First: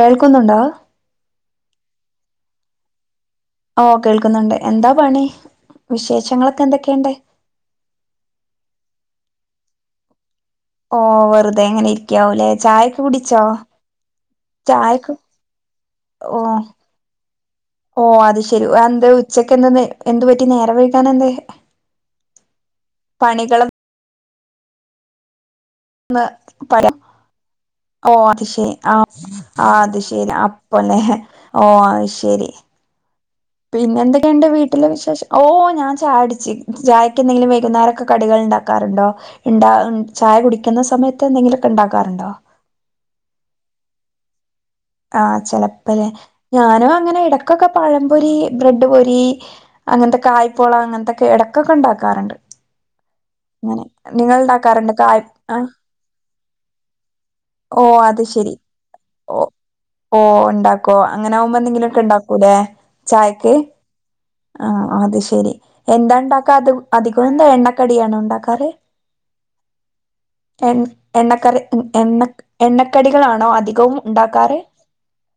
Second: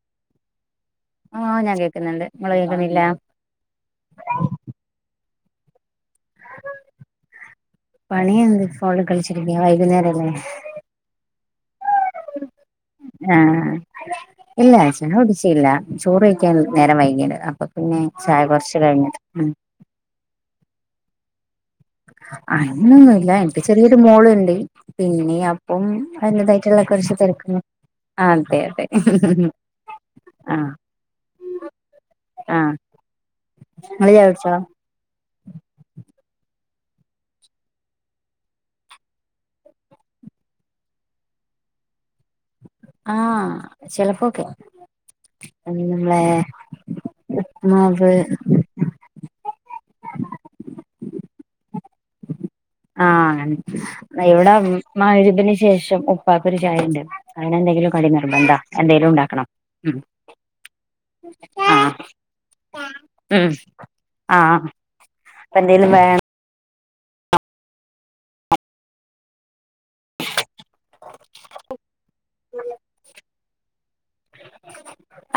കേൾക്കുന്നുണ്ടോ? ആഹ് ഞാൻ കേൾക്ക്‌ന്ന്ണ്ട് ഇങ്ങള് കേക്ക്‌ന്നില്ല? ഓഹ് കേൾക്ക്‌ന്ന്ണ്ട് എന്താ പണി വിശേഷങ്ങളൊക്കെ എന്തൊക്കെണ്ട്? പണിയെന്ത് ഫോണി കളിച്ചിരിക്ക്യ വൈക്ന്നേരല്ലെ? ഓഹ് വെറ്തെ ഇങ്ങനെ ഇരിക്കാവുലെ ചായൊക്ക കുടിച്ചോ? ആഹ് ഇല്ല ചായ ചായക്ക് കുടിച്ചില്ല ചോറ് ഓ കഴിക്കാന് നേരം വൈകിയാര്ന്ന് അപ്പൊ പിന്നെ ഓ അത് ചായ ശരി കൊറ്ച്ച് എന്ത് കഴിഞ്ഞിട്ട് ഉം ഉച്ചക്ക് ഇന്ന്ന്നെ എന്തു പറ്റി നേരം വൈകാനെന്തേ അങ്ങനൊന്നുല്ല എനിക്ക് ചെറിയൊരു മോള്ണ്ട് പിന്നെ അ പ്പം അതിന്റതായ്ട്ട്ള്ള കൊറ്ച്ച് തെരക്ക്. ഓഹ് അത് ശരി ആഹ് ആഹ് അത് ശരി ആഹ് അപ്പലേ ഓഹ് അത് ശരി. ആഹ് പിന്നെ ഇങ്ങള് ചായ എന്തൊക്കെണ്ട് കുടിച്ചോ വീട്ടിലെ വിശേഷം? ഓഹ് ഞാൻ ചായുടിച്ച് ചായക്കെന്തെങ്കിലും വൈകുന്നേരൊക്കെ കടികള്ണ്ടാക്കാറ്ണ്ടോ? ഇണ്ടാ ചായ കുടിക്ക്‌ന്ന സമയത്ത് എന്തെങ്കിലൊക്ക ഇണ്ടാക്കാറ്ണ്ടോ? ആഹ് ചെൽപ്പൊക്കെ ആഹ് ചെലപ്പൊലേ ഞാനും അങ്ങനെ ഇടക്കൊക്കെ ഉപ്പ്മാവ് പഴംപൊരീ ബ്രെഡ് പൊരീ അങ്ങൻത്ത കായ്പോള അങ്ങൻത്തെക്കെ എടക്കൊക്ക ഇണ്ടാകാറ്ണ്ട്. ആഹ് അങ്ങ ഇവ്ടെ ഉണ്ടാക്കാറുണ്ട് കായ് മയ്ബിരിന് ആഹ് ശേഷം ഉപ്പാക്കൊര് ചായണ്ട് അതിനെന്തെങ്കിലും കടി നിർബന്ധാ എന്തേലും ഉണ്ടാക്കണം ഉം ഓഹ് ഇണ്ടാക്കോ അങ്ങനെ ആവ്മ്പ ആ എന്തെങ്കിലൊക്ക ഇണ്ടാക്കൂലേ ഉം ചായക്ക്. ആ ആഹ് അത് ശെരി അപ്പൊ എന്തേലും വേണം എന്താണ്ടാക്ക അത് അധികം എന്താ എണ്ണക്കടിയാണോ ഇണ്ടാക്കാറ് എൺ എണ്ണക്കറി എണ്ണ എണ്ണക്കടികളാണോ അധികവും ഉണ്ടാക്കാറ്?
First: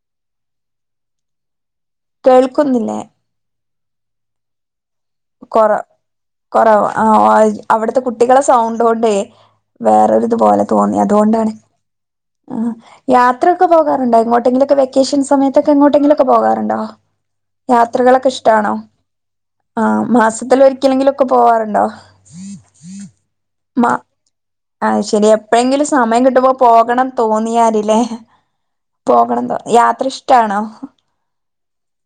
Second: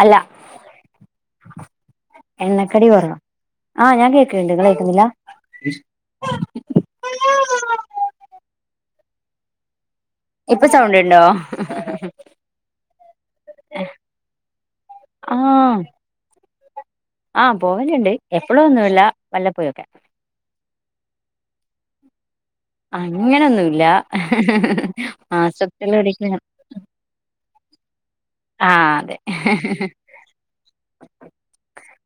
അല്ല എണക്കടി കേൾക്കുന്നില്ലേ കൊറവ. ആഹ് ഞാൻ കേക്ക്‌ൺണ്ട് ഇങ്ങള് കേക്ക്‌ന്നില്ല? കൊറ കൊറവാ ആഹ് അവ്ട്ത്തെ കുട്ടികളെ സൗണ്ട് കൊണ്ടേ വേറൊര് പോല ഇപ്പൊ സൗണ്ട് തോന്നി ഉണ്ടോ അതുകൊണ്ടാണ് ആഹ് യാത്രൊക്ക പോകാറുണ്ടോ എങ്ങോട്ടെങ്കിലൊക്കെ വെക്കേഷൻ സമയത്തൊക്ക എങ്ങോട്ടെങ്കിലും ക്കെ പോകാറുണ്ടോ ആഹ് പോവലിണ്ട് യാത്രകളൊക്കെ എപ്പളു ഇഷ്ടാണോ ഒന്നുല്ല ആഹ് മാസത്തില് ഒരിക്കലെങ്കിലൊക്ക പോവാറുണ്ടോ അങ്ങനൊന്നുല്ല മാ അത് ശരി എപ്പഴെങ്കിലും മാസത്തില് സമയം ഒരിക്കൽ കിട്ടുമ്പോ പോകണം തോന്നിയാല് ലേ ആ അതെ പോകണം തോ യാത്ര ഇഷ്ടാണോ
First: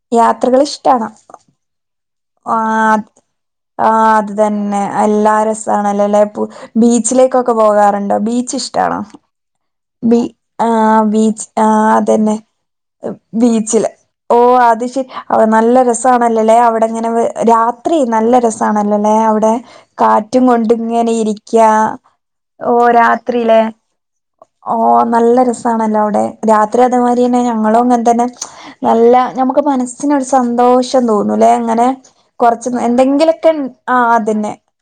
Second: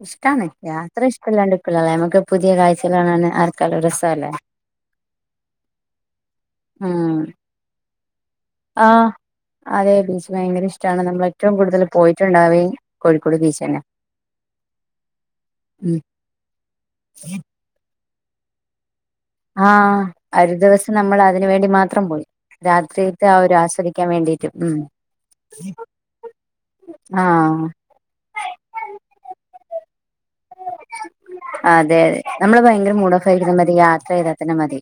ഇഷ്ടാണ് യാത്രകള് ഇഷ്ട്ടാണൊ യാത്ര ഇഷ്ടല്ലാണ്ടിരിക്കൂലല്ലേ നമുക്ക് പുതിയ കാഴ്ചകൾ ആഹ് കാണാൻ ആർക്കായാലും ആഹ് അത് രസല്ലേ തന്നെ അല്ലാ രസാണ് അല്ലെ അല്ല ഉം ബീച്ചിലേക്കൊക്ക പോകാറുണ്ടോ ബീച്ച് ആ ഇഷ്ടാണോ അതെ ബീ ബീച്ച് ഭയങ്കര ഇഷ്ടമാണ് ആഹ് നമ്മൾ ബീച്ച് ഏറ്റവും കൂടുതൽ ആഹ് അതന്നെ പോയിട്ടുണ്ടാവേ കോഴിക്കോട് ബീച്ച് തന്നെ ബീച്ചില് ഓഹ് അത് ശരി നല്ല ഉം. രസാണല്ലലെ അവിടെങ്ങനെ രാ ത്രി നല്ല രസണല്ലലേ അവിടെ ആഹ് കാറ്റും ഒരു കൊണ്ട് ദിവസം ഇങ്ങന നമ്മൾ അതിന് വേണ്ടി ഇരിക്യാ മാത്രം പോയി ഓഹ് രാത്രിയത്തെ ആ ഒരു രാത്രിലേ ആസ്വദിക്കാൻ വേണ്ടിട്ട് ഉം ഓഹ് നല്ല രസാണല്ലെ അവിടെ രാത്രി അതെ മാതിരി തന്നെ ആഹ് ഞങ്ങളും അങ്ങൻ തന്നെ നല്ല നമുക്ക് മനസ് മനസ്സിന് ഒരു സന്തോഷം തോന്നുലെ ഇങ്ങനെ അതെ അതെ നമ്മള് കൊറ്ച്ച് ഭയങ്കര മൂഡ് ഓഫ് എന്തെങ്കിലൊക്കെ ആയിരിക്കുന്ന മതി ആഹ് യാത്ര ചെയ്താൽ അതെന്നെ തന്നെ മതി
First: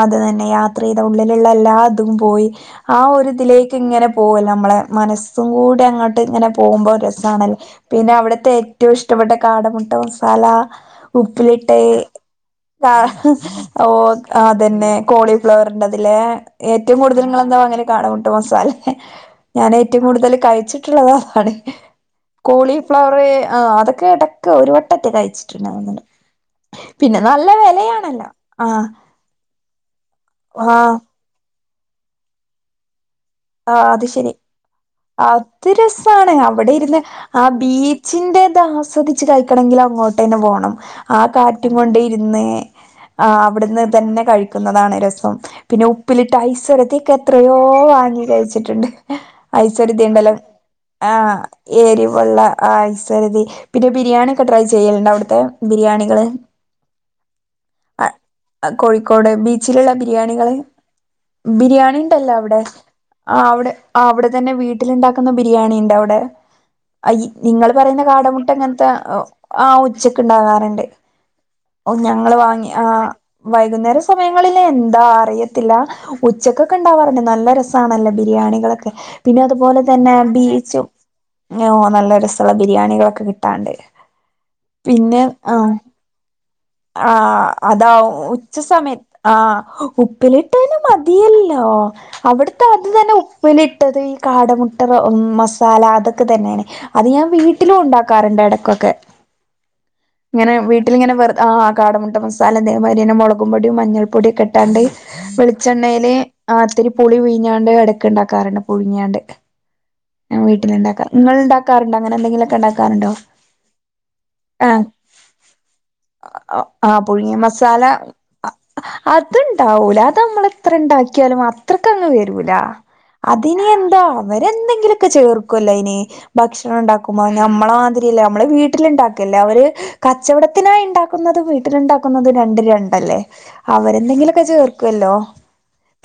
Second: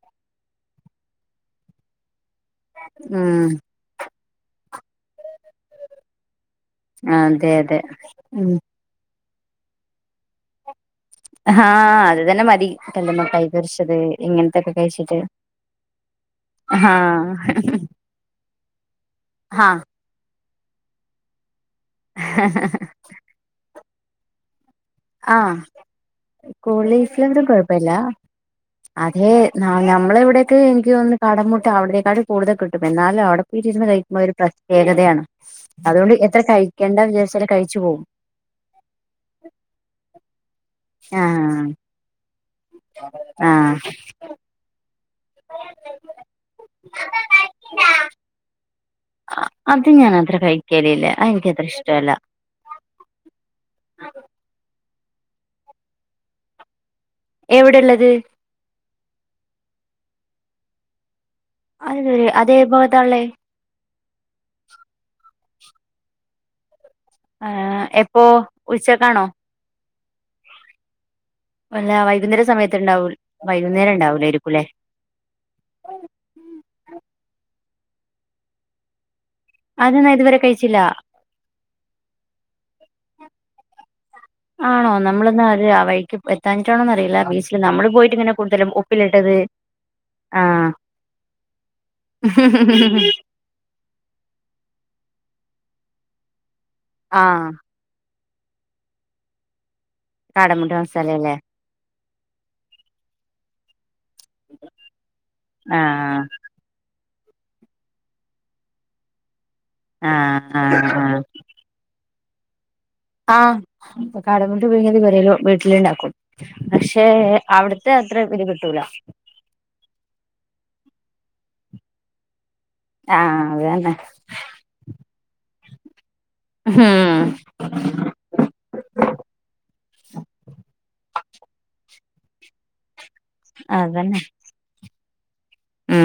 അത് തന്നെ യാത്രീത ഉള്ളില്ള്ള എല്ലാതും പോയി ആഹ് ഒര് ഇതിലേക്ക് ഉം ലേക്ക് ഇങ്ങനെ പോകല്ലെ നമ്മളെ മനസ്സും കൂടി അങ്ങ്ട്ട് ഇങ്ങനെ പോവുമ്പൊ അതെ രസാണല്ലൊ അതെ പിന്നെ ഉം അവിട്ത്തെ ഏറ്റവും ഇഷ്ടപ്പെട്ട കാടമുട്ട റോ മസാല ആഹ് ഉപ്പിലിട്ടയ് അത് തന്നെ മതി കല്ലുമ്മക്കായ് പൊരിച്ചത് ഇങ്ങനത്തൊക്കെ അതെന്നെ കഴിച്ചിട്ട് കോളിഫ്ല ഫ്ലവറിന്റത് ലെ ആഹ് ഏറ്റവും കൂടുതല് ഇങ്ങളെന്ത വാങ്ങല് കാടമുട്ട മസാലെ ഞാൻ ആഹ് ഏറ്റ ഏറ്റവും കൂടുതൽ കഴിച്ചിട്ടുള്ളത് അതാണ് കോളിഫ്ലവറ് ആഹ് അതൊക്കെ എടയ്ക് ക്ക് ഒരു വട്ടറ്റെ ആഹ് കഴിച്ചിട്ടുണ്ടാ [unintelligible] പിന്നെ കോളിഫ്ലവറും നല്ല വിലയാണല്ലോ ആഹ് അത് ഞമ്മളെ ഇവിടേക്കെ എനിക്ക് ആഹ് തോന്ന്ണ് കാടമുട്ട അവിടേക്കാഴീം കൂടുതൽ കിട്ടും എന്നാലും അവിടെ പോയിട്ടിരുന്ന് ആഹ് അത് കഴിക്കുമ്പോ ശരി ഒരു പ്രത്യേകതയാണ് അത് അതുകൊണ്ട് രസാണ് എത്ര അവിടെ ഇരുന്ന് കഴിക്കണ്ട ആ വിചാരിച്ചാലും കഴിച്ചു പോകും ബീച്ചിന്റെ ഇത് ആസ് സ്വദിച്ച് കഴിക്കണമെങ്കിൽ അങ്ങോട്ട്ന്നെ പോകണം ആ ആഹ് കാറ്റും കൊണ്ട് ഇരുന്ന് ആഹ് അവിടുന്ന് തന്നെ കഴിക്കുന്നതാണ് രസ സം പിന്നെ ഉപ്പിലിട്ട് ഐസൊരതിക്കെ എത്രയോ വാങ്ങി കഴിച്ചിട്ടുണ്ട് അത് ഐസൊരതി ഞാൻ ഉണ്ടല്ലോ അത്ര കഴിക്കലില്ല അത് ആഹ് എനിക്കത്ര ഇഷ്ടല്ല എരിവൊള്ള ആഹ് ഐസൊരതി പിന്നെ ബിരിയാണി ഒക്കെ ട്രൈ ചെയ്യലുണ്ടോ അവിടുത്തെ ബിരിയാണികള് എവിടെള്ളത് അ- കോഴിക്കോട് ബീച്ചിലുള്ള ബിരിയാണികള് ബിരിയാണി ണ്ടല്ലോ അവിടെ എന്താള്ളെ ആഹ് അവിടെ അവിടെ തന്നെ വീട്ടിൽ ഉണ്ടാക്കുന്ന ബിരിയാണി ഇണ്ട് അവിടെ അയ് നിങ്ങൾ ആഹ് പറയുന്ന എപ്പോ കാടമുട്ട അങ്ങനത്തെ ഉച്ചക്കാണോ ആഹ് ഉച്ചക്ക് ഉണ്ടാകാറുണ്ട് അല്ല ഓ ഞങ്ങള് വൈകുന്നേര വാങ്ങി സമയത്ത് ഉണ്ടാവൂ ആഹ് വൈകുന്നേരം വൈകുന്നേര സമയങ്ങളില് ഉണ്ടാവൂലായിരിക്കുംല്ലേ ന്താ അറിയത്തില്ല ഉച്ചക്കൊക്കെ ഉണ്ടാവാറുണ്ട് നല്ല രസാണല്ലോ ബിരിയാണികളൊക്കെ പിന്നെ അതുപോലെ അതെന്നാ തന്നെ ഇതുവരെ കഴിച്ചില്ല ബീച്ചും നല്ല രസള്ള ബിരിയാണികളൊക്കെ കിട്ടാൻണ്ട് ആണോ പിന്നെ നമ്മളിന്നാ ഒരു ആഹ് ആ വഴിക്ക് എത്താഞ്ഞിട്ടാണോന്നറിയില്ല ആഹ് ബീച്ചില് നമ്മള് അതാ പോയിട്ടിങ്ങനെ ഉച്ച കൂടുതലും സമയത്ത് ഉപ്പിലിട്ടത് ആഹ് ആഹ് ഉപ്പിലിട്ടെതന്നെ മതിയല്ലോ അവിടുത്തെ അത് തന്നെ ഉപ്പിലിട്ടത് ഈ കാടമുട്ട മസാല അതൊക്കെ തന്നെയാണ് അത് ഞാൻ ആഹ് വീട്ടിലും ഉണ്ടാക് ക്കാറുണ്ട് എടക്കൊക്കെ ഇങ്ങനെ കാടമുട്ട വീട്ടിലിങ്ങനെ മസാലയല്ലേ വെർതെ ആഹ് കാടമുട്ട മസാല ഇതേമാതിരി തന്നെ മുളകും പൊടിയും മഞ്ഞൾപ്പൊടിയൊക്കെ ഇട്ടാണ്ട് വെളിച്ചെണ്ണയില് ആഹ് ആഹ് ത്തിരി പുളി പീഞ്ഞാണ്ട് എടക്ക് ഇണ്ടാക്കാറുണ്ട് പുഴുങ്ങിയാണ്ട് ഞാൻ ആഹ് ആഹ് വീട്ടിൽണ്ടാക്കാം ആഹ് നിങ്ങൾ ഇണ്ടാക്കാറുണ്ടോ അങ്ങനെ എന്തെങ്കിലൊക്കെ ഇണ്ടാക് ആഹ് കാടമുട്ട പീങ്ങിയത് പെരേലും വീട്ടിലുണ്ടാക്കും ആഹ് പക്ഷെ പുഴുങ്ങിയ മസാല അവിടുത്തെ അത്ര [unintelligible] കിട്ടൂല അത്ണ്ടാവൂല അത് നമ്മൾ ഇത്ര ഇണ്ടാക്കിയാലും അത്രക്കങ്ങ് വരൂല അതിനി ആഹ് അത് തന്നെ എന്താ അവരെന്തെങ്കിലൊക്കെ ചേർക്കല്ലോ അയ്ന് ഭക്ഷണം ഉണ്ടാക്കുമ്പോ ഉം ഞമ്മളെ മാതിരില്ല നമ്മള് വീട്ടില്ണ്ടാക്കല്ലേ അവര് കച്ചവടത്തിനായി ഇണ്ടാക്കുന്നതും വീട്ടില്ണ്ടാക്കുന്നതും രണ്ടും രണ്ടല്ലേ? അതന്നെ അവരെന്തെങ്കിലൊക്കെ ചേർക്ക്വല്ലോ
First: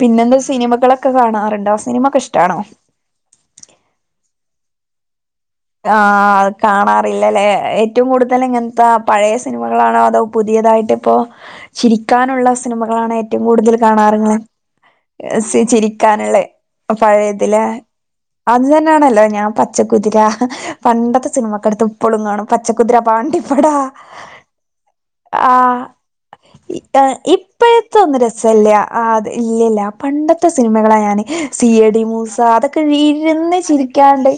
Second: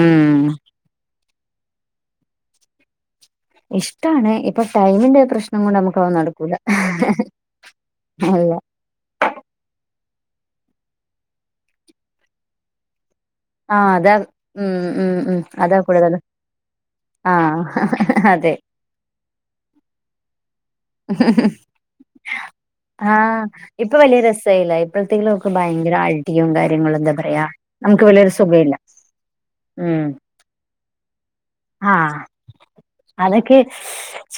പിന്നെന്താ സിനിമകളൊ ക്കെ കാണാറുണ്ടോ സിനിമ ഒക്കെ ഇഷ്ടാണോ? ഇഷ്ടാണ് ഇപ്പൊ ടൈമിന്റെ പ്രശ് ആഹ് അത് കാണാറില്ലല്ലേ? ഏറ്റവും കൂടുതൽ അല്ല എങ്ങൻത്താ പഴയ സിനിമകളാണോ അതോ പുതിയതായിട്ടിപ്പോ ചിരിക്കാനുള്ള സിനിമകളാണോ ഏറ്റ് റ്റോം കൂടുതല് ആഹ് അതാ കാണാറ് ങ്ങള്? ഉം ഉം ഉം ഏഹ് സി അതാ കൂടുതലും ചിരിക്കാന്ള്ളേ. അപ്പൊ ആഹ് പഴേതില് അതെ അത് തന്നാണല്ലോ ഞാൻ പച്ചക്കുതിര പണ്ടത്തെ സിനിമക്കെടുത്ത് ഇപ്പളും കാണും പച്ചക്കുതിര, ആഹ് പാണ്ടിപ്പട. ഇപ്പൊ വലിയ രസയില്ല ഇപ്പോഴത്തേക്കും ഒക്കെ ആഹ് ഭയങ്കര അടിയും ഇ കാര്യങ്ങളും എന്താ ആഹ് പറയാ നമുക്ക് ഇപ്പഴ്ത്തൊന്നും വലിയൊരു രസല്ല. സുഖമില്ല ആത് ഇല്ലല്ല. ഉം പണ്ട ത്തെ സിനിമകളാ ഞാന് സി ഐ ഡി ആഹ് മൂസ അതൊക്കെ ഇര്ന്ന് ചിരിക്കാണ്ട്.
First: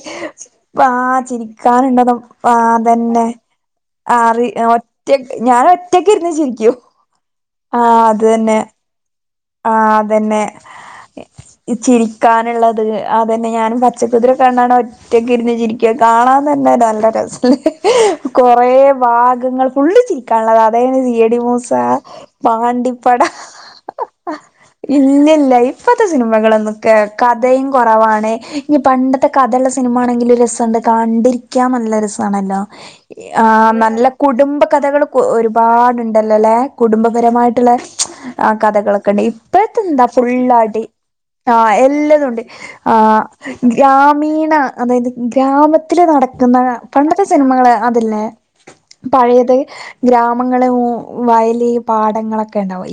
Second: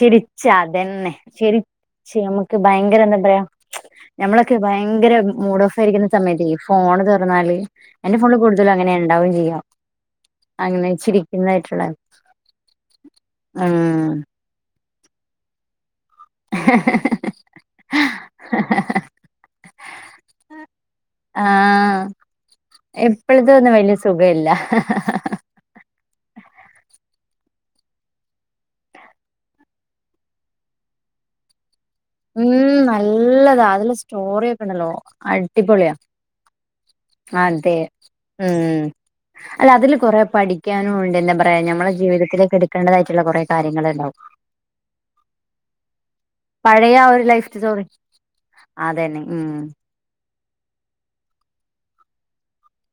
തന്നെ ആഹ് ശരി‌ ചിരിക്കാനുണ്ടതും ശ്ശെ നമുക്ക് ആഹ് ഭയങ്കര എന്താ അതന്നെ പറയാ ആഹ് ഞമ്മളൊക്കെ ഒറ്റ ഭയങ്കര ഞാൻ മൂഡ് ഓഫ് ആയിരിക്കുന്ന ഒറ്റക്ക് ഇരുന്ന് സമയത്ത്ല്ലേ ഈ ചിരിക്കും ഫോണ് തൊറന്നാല് ആഹ് എന്റെ അത് ഫോണിൽ തന്നെ കൂടുതലും അങ്ങനേണ് ഇണ്ടാവും ചെയ്യാ. ആഹ് അതന്നെ. ഈ ചിരിക്കാന്ള്ളത് അതന്നെ ഞാനും ഉം പച്ചക്കുതിര അത് കണ്ടാണ്ട് ഒറ്റക്കിര്ന്ന് ചിരിക്ക കാണാൻ തന്നെ നല്ല രസല്ലേ? കൊറേ ഭാഗങ്ങൾ ഫുള്ള് ചി ക്കാള്ള കഥേണ് C I T Moosa Pandippada. ഇപ്പൊന്നും വല്ല്യ സു ഇല്ലല്ല ഇ ഇപ്പത്തെ സിനിമകളന്നൊക്കെ കഥയും കൊറവാണ് ഇനി പണ്ടത്തെ കഥള്ള സിനിമാണെങ്കില് രസണ്ട്. കാണ്ടിരിക്കാൻ നല്ലര ഉം സാണല്ലോ നല്ലതാ ആഹ് അതില് നല്ല കുടുംബ സ്റ്റോറിയൊക്കെ ഉണ്ടല്ലോ കഥകള് അടിപൊളിയാ ഒരുപാട്. ണ്ടല്ലൊലേ കുടുംബപരമായിട്ട്ള്ള അതെ ആ ഉം കഥകള്. അല്ല അതില് ഇപ്പഴത്തെന്താ കൊറെ ഫുള്ളടി പഠിക്കാനും ഉണ്ട് എന്താ പറയാ ആഹ് ഞമ്മളെ എല്ലാതുണ്ട് ജീവിതത്തിലേക്ക് എടുക്കേണ്ടതായിട്ടുള്ള ആഹ് കൊറെ കാര്യങ്ങൾ ഉണ്ടാവും ഗ്രാമീണ. അതായ്ത് ഗ്രാമത്തില് നടക്ക്‌ന്ന പഴയ ആ ഒരു പണ്ടത്തെ ലൈഫ് സിനിമകള് സ്റ്റോറി അതല്ലേ അതന്നെ ഉം പഴയത്. ഗ്രാമങ്ങളും വയല് പാടങ്ങളൊക്കെണ്ടാവും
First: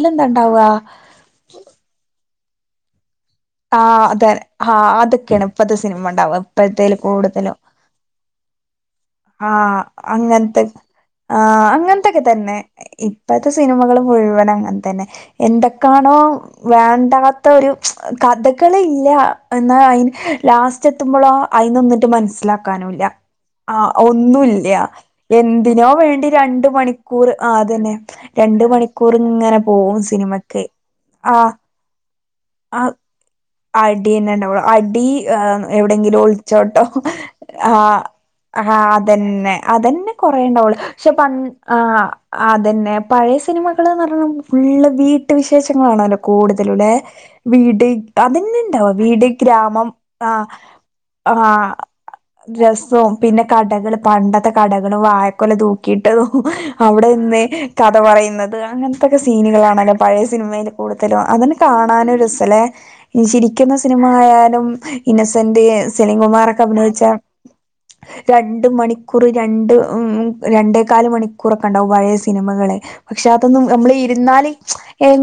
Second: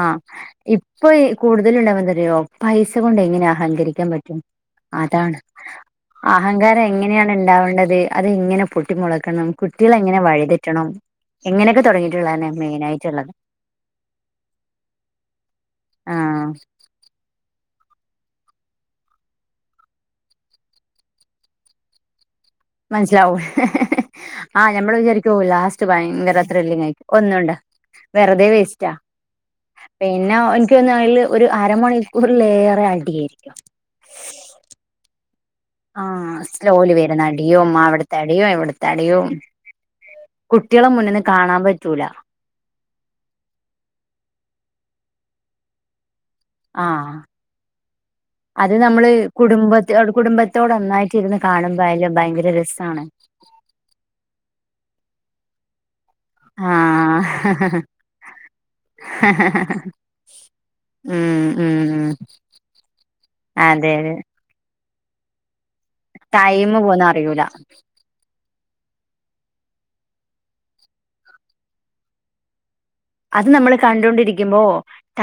ആഹ് ഇപ്പൊ ഈ കൂടുതലും ഇണ്ടാവെന്താറിയോ പൈസ കൊണ്ട് എങ്ങനാ. ആ അഹങ്കരിക്കാൻ അതെ പറ്റും ആ അതാണ് അതൊക്കെയാണ് ഇപ്പത്തെ സിനിമ ഉണ്ടാവുക അഹങ്കാരം ഇപ്പോഴത്തേല് എങ്ങനെയാണ് കൂടുതലും ഇണ്ടാവണ്ടത് അതെങ്ങനെ. പൊട്ടി മുളക്കണം ആഹ് കുട്ടികളെങ്ങനെ അങ്ങൻത്തെ വഴിതെറ്റണം. ആഹ് ഇങ്ങനെയൊക്കെ അങ്ങൻത്തൊക്കെ തുടങ്ങിയിട്ടുള്ളതന്നെ തന്നെ. മെയിൻ ഇപ്പ ആയിട്ടുള്ളത് ത്തെ സിനിമകള് മുഴുവനങ്ങൻത്തന്നെ എന്തൊക്കാണോ ആഹ് വേണ്ടാത്ത ഒരു. കഥകളില്ല എന്ന അയ്ന് ലാസ്റ്റ് എത്തുമ്പളോ അയ്ന്നൊന്നിട്ട് മൻസ്സിലാ ക്കാനൂല്ല മനസ്സിലാവും ആ ഒന്നൂല്ല ആഹ് ഞമ്മള് വിചാരിക്കും ഓഹ് ലാസ്റ്റ് എന്തിനോ വേണ്ടി ഭയങ്കര രണ്ട് മണി ത്രില്ലിങ്ങായിരിക്കും ക്കൂറ് ഒന്നുണ്ട ആഹ് അതന്നെ വെറുതെ രണ്ട് വേസ്റ്റാ മണിക്കൂറിങ്ങനെ പോവും സിനിമക്കേ ആഹ്. കൂടുലേറെ ആ അടിയാരിക്കും. അടിയന്നെ ഇണ്ടാവൊള്ളൂ അടി ഏഹ്. എവിടെങ്കിലു ആഹ് ഒൾച്ചോട്ടോ സ്ലോയില് വരുന്ന അടിയും ആഹ് അവിടുത്തെ അടിയും ആഹ് ഇവിടുത്തെ അടിയും അതന്നെ അതന്നെ. കൊറേണ്ടാവൊള്ളു കുട്ടികളെ പക്ഷെ മുന്നിന്ന് പണ്ട് കാണാൻ പറ്റൂല ആഹ്. അതന്നെ പഴയ സിനിമകള്ന്നർഞ്ഞ നമുക്ക് ഫുള്ള് വീട്ട് വിശേഷങ്ങളാണല്ലോ കൂട് തലൂലെ ആഹ് വീട്. അത് അതന്നെണ്ടാവൂ നമ്മള് വീട് ഗ്രാമം കുടുംബത്തി ആഹ് കുടുംബത്തോട് ഒന്നായിട്ടിരുന്ന് ആഹ് കാണുമ്പോ അതില് ഭയങ്കര രസാണ് രസവും. പിന്നെ കടകള് പണ്ടത്തെ കടകളും വായക്കൊല തൂ ക്കീട്ടതും അവിടെ നിന്ന് ആഹ് കഥ പറയുന്നത് അങ്ങൻത്തൊക്കെ സീന്കളാണല്ലോ പഴയ സിൻമയില്. കൂടുതലും ഉം അതന്നെ ഉം കാണാനും രസലേ. ചിരിക്കുന്ന അതെ അതെ സിനിമായാലും ഇന്നസെന്റ് സെലിംകുമാറൊക്കെ ടൈമ് അഭിനയിച്ച. പോന്ന അറിയൂല രണ്ട് മണിക്കൂറ് രണ്ട് ഉം ഉം രണ്ടേകാല് മണിക്കൂറൊക്കെണ്ടാവും പഴേ സിനിമകളെ. പക്ഷെ അത് അതൊന്നും നമ്മള് ഇരുന്നാല് കണ്ടോണ്ടിരിക്കുമ്പോ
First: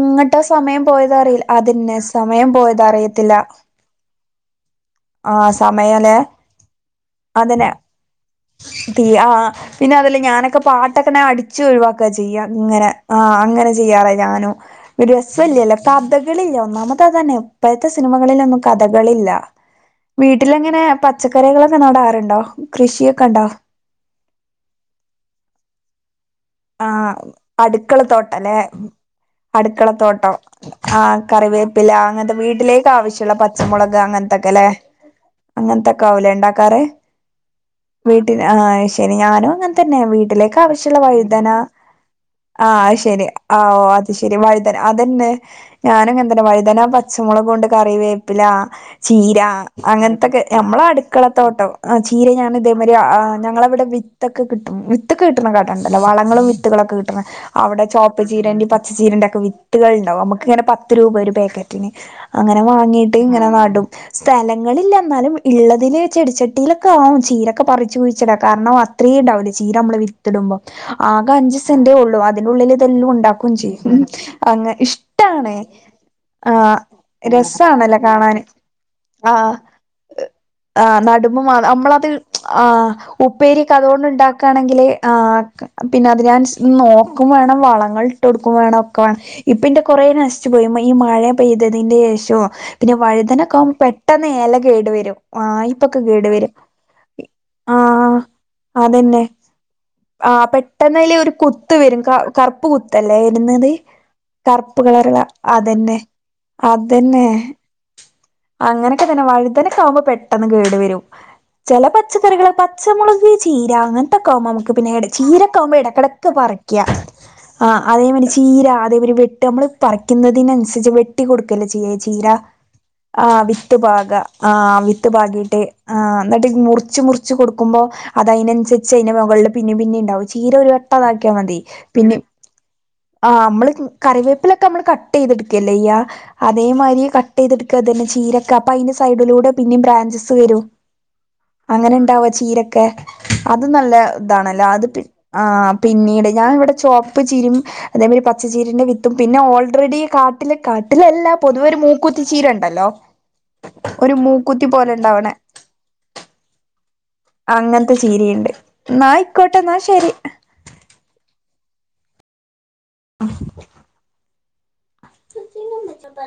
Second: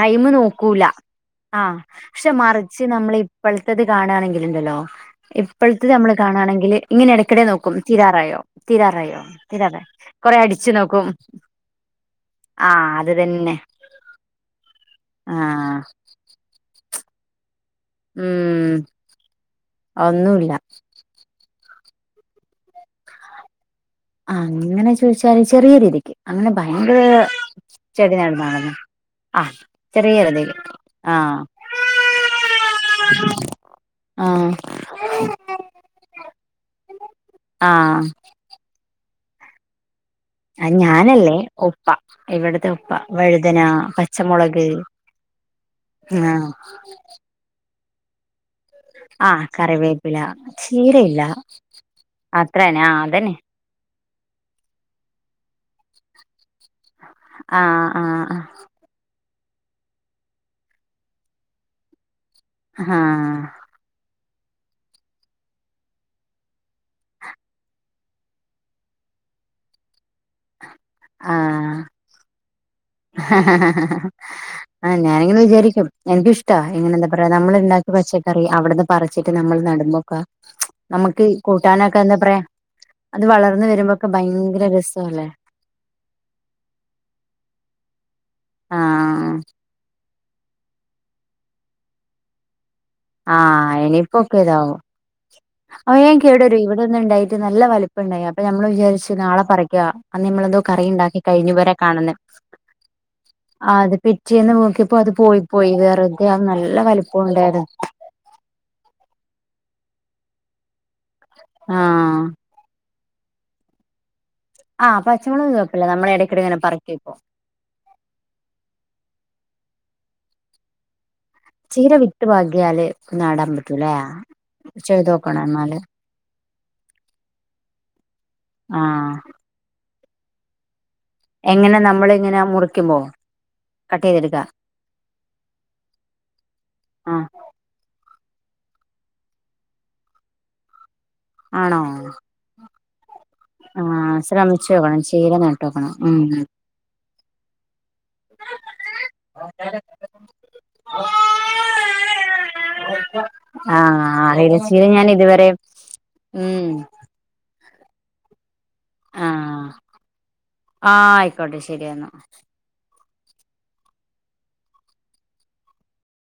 ടൈമ് സമയം നോക്കൂല പോയതറീല അതന്നെ സമയം പോയ റ്റ് നമ്മള് ഇപ്പഴ്ത്തത് കാണാണെങ്കില്ണ്ടല്ലോ. ആ ഇപ്പഴ്ത്തത് നമ്മള് സമയല്ലേ കാണാണെങ്കില് ഇങ്ങനെ എടയ്ക്കിടെ അതന്നെ നോക്കും തീരാറായോ. തീ തീരാറായോ ആഹ് തീരാറായോ പിന്നെ അതല്ലേ കൊറെ ഞാനൊക്കെ അടിച്ചു നോക്കും പാട്ടൊക്കെ അട ച്ച് ഒഴിവാക്ക ചെയ്യ. ഇങ്ങനെ. അത് ആഹ് തന്നെ അങ്ങനെ ചെയ്യാറ ഞാനും. ഒര് സ്സൊല്യലെ. ആഹ് കഥ ക കളില്ല. ഒന്നാമത്തെ അതാണ്. ഇപ്പയത്തെ സിനിമകളിലൊന്നും ഉം കഥകളില്ല. ഒന്നുല്ല വീട്ടിലങ്ങനെ പ പച്ചക്കറികളൊക്കെ നടാറ്ണ്ടോ കൃഷിയൊക്കെണ്ടോ ആഹ് അങ്ങനെ ചോദിച്ചാല് ചെറിയ രീതിക്ക് അങ്ങനെ ഭയങ്കര ആഹ് അടുക്കള ചെടി തോട്ടല്ലേ നടന്നാണെന്ന് ആഹ് ചെറിയ അടുക്കളത്തോട്ടം രീതിയിൽ ആഹ് കറിവേപ്പില അങ്ങനത്തെ വീട്ടിലേക്ക് ആവശ്യമുള്ള പ ച്ചമുളക് ആഹ് അങ്ങൻത്തക്കെലെ അങ്ങൻത്തക്കാവൂലേ ഇണ്ടാക്കാറ് ആഹ് ആഹ് അത്ശരി ഞാനും അങ്ങനെ തന്നെ വീട്ടിലേക്ക് അത് ആവശ്യള്ള വ ഞാനല്ലേ ഉപ്പ ഇവിടത്തെ ആഹ് ഉപ്പ അത്ശെരി വഴുതന ആ അത് ശരി പച്ചമുളക് വഴുതന അതന്നെ ഞാനും ആ അങ്ങനതന്നെ വഴുതനാ പച്ചമൊളകൂണ്ട് കറിവേപ്പിലാ ആ ചീര കറിവേപ്പില അങ്ങനത്തൊക്കെ ഞമ്മളെ ചീരയില്ല അടുക്കളത്തോട്ടം ചീര ഞാൻ ഇതേ അത്രന്നെ ആ മാതിരി അതന്നെ ഞങ്ങളിവിടെ വി വിത്തൊക്കെ കിട്ടും വിത്തൊക്കെ കിട്ടുന്ന കട ഇണ്ടല്ലോ വളങ്ങളും വിത്തുകളൊക്കെ കിട്ട്ണ ആ അവ്ടെ ആ ചോപ്പ് ചീരന്റിം പ പച്ച ചീരന്റെ ഒക്കെ വിത്തുകൾ ഇണ്ടാവും നമ്മക്ക് ഇങ്ങനെ പത്ത് രൂപ ഒരു പാക്കറ്റിന് അങ്ങനെ ആ വാങ്ങിട്ട് ഇങ്ങനെ നടും സ്ഥലങ്ങളില്ല എന്നാലും ഉള്ളതില് ചെടിച്ചട്ടിയിലൊക്കെ ആവും ചീരൊക്കെ പറിച്ച്പഴിച്ചടാ കാരണം അ ത്രേ ഉണ്ടാവ്ള്ള് ചീര മ്മള് വിത്തിടുമ്പോ. ആകെ ആ അഞ്ച് സെന്റേ ഒള്ളു. അതിനു ള്ളില് പ്പൊ എല്ലും ഉണ്ടാക്കും ചെയ്യും. അങ്ങ് ആ ഞാനിങ്ങനെ ഇഷ്ട്ടാണ്. വിചാരിക്കും എനിക്കിഷ്ടാ ആഹ് ഇങ്ങനെ എന്താ പറയാ നമ്മൾ ഉണ്ടാക്കിയ രെസാണല്ല കാണാന് പച്ചക്കറി അവിടുന്ന് പറിച്ചിട്ട് ആഹ് നമ്മൾ നടുമ്പോക്കെ ആ നമുക്ക് നടുമ്പ മാ കൂട്ടാനൊക്കെ അമ്മളത് എന്താ പറയാ ആഹ് അത് വളർന്ന് ഉപ്പേരിക്കെ അതോണ്ട് വരുമ്പോക്കെ ഭയങ്കര ഇണ്ടാക്കാണെങ്കില്. രസല്ലേ ആഹ് പിന്ന അതിനാൻസ് നോക്കും വേണം. വളങ്ങൾട്ടൊടുക്കും വേണം. ആ ഒക്കെ വേണം. ഇപ്പന്റെ കൊറേ നശി ച്ച് പോയുമ്പോ ഈ മഴ പെയ്തതിന്റെ ശേഷോ പിന്നെ ആ വഴുതനൊക്ക ആവുമ്പോ പെട്ടെന്ന് ഇനിയിപ്പോക്കെ ഇല ഇതാവും കേടു വരും വായ്പൊക്കെ കേടു വരും ട്ട് നല്ല ആഹ് വലിപ്പണ്ടായി. അപ്പ ഞമ്മള് വിചാരിച്ച് അതന്നെ നാളെ പറിക്യാ. ആ പെട്ടെന്നയില് ഒരു കുത്ത് വെരും ക കറുപ്പ് കുത്തല്ലേ വെരുന്നത്. ആ അത് പിറ്റേന്ന് കറുപ്പ് നോക്കിയപ്പോ അത് കളറള്ള പോയി പോയി അതന്നെ വെറുതെ അത് നല്ല വലിപ്പം അതന്നെ ഉണ്ടായിരുന്നു അങ്ങനെക്കെ തന്നെ. വഴുതനക്കാ വുമ്പ പെട്ടെന്ന് കേട് വരും. ചെല ആഹ് പച്ചക്കറികളക്കെ പച്ചമുളക്, ചീര അങ്ങനത്തൊക്കെകുമ്പോ നമുക്ക് ആഹ് പിന്നെ പച്ചമുളക് ചീരൊക്കെകുമ്പോ കുഴപ്പല്ല നമ്മള് ഇടക്കിടക്ക് ഇടയ്ക്കിടെ ഇങ്ങനെ പറിക്ക പറിക്കും ഇപ്പൊ ആഹ് അതേമാരി ചീര, അതേപോലെ വെട്ടും നമ്മള് പറക്കുന്നതിനനുസരിച്ച് വെട്ടി കൊട് ക്കല്ലേ ചെയ്യ വിത്ത് ചീര പാകിയാല് ആ നടാൻ വിത്ത് പറ്റൂലേ പാക ആ വിത്ത് ചെയ്തോക്കണം പാകീട്ട് എന്നാല് ആഹ് എന്നിട്ട് മുറിച്ച് മുറിച്ച് കൊടുക്കുമ്പോ അത് അയിനനുസരിച്ച് ആഹ് അതിന്റെ മുകളിൽ പിന്നേും പിന്നെ ഉണ്ടാവും ചീര ഒരു അതാക്ക്യാ മതി എങ്ങനെ പിന്നെ നമ്മളിങ്ങനെ മുറിക്കുമ്പോ ആഹ് മ്മള് കട്ട് ചെയ്തെടുക്കാ കറിവേപ്പിലൊക്കെ നമ്മള് കട്ടെയ്ത്ട്ക്കല്ലേ എയ്യാ അതേമായ്രി ആഹ് കട്ട് തെടുക്കതന്നെ ചീരക്ക അപ്പ അതിന്റെ സൈഡിലൂടെ പിന്നെ ബ്രാഞ്ചസ് വരും ആണോ അങ്ങനെണ്ടാവ ചീരക്കെ. അത് നല്ല ആഹ് താണല്ലേ. അത് ശ്രമിച്ചോക്കണം ചീര ആ നട്ടോക്കണം പിന്നീട് ഉം ഞാൻ ഇവിടെ ചൊവപ്പ് ചീരിം അതേമാരി പച്ചച്ചീരിന്റെ വിത്തും പിന്നെ ഓൾറെഡി കാ കാട്ടിലെ കാട്ടില്ലാ പൊതുവെ ഒരു മൂക്കുത്തി ചീര ഉണ്ടല്ലോ? ആഹ് ഒരു അറിയില്ല മൂക്കുത്തി ചീര പോലെ ഞാൻ ഉണ്ടാവണെ ഇതുവരെ ഉം അങ്ങനത്തെ ചീരിയുണ്ട് എന്നാ ആയിക്കോട്ടെ ആഹ് എന്നാ ശരി ആയിക്കോട്ടെ. ശെരിയെന്ന. ച്ചന്ന മച്ച പ [unintelligible]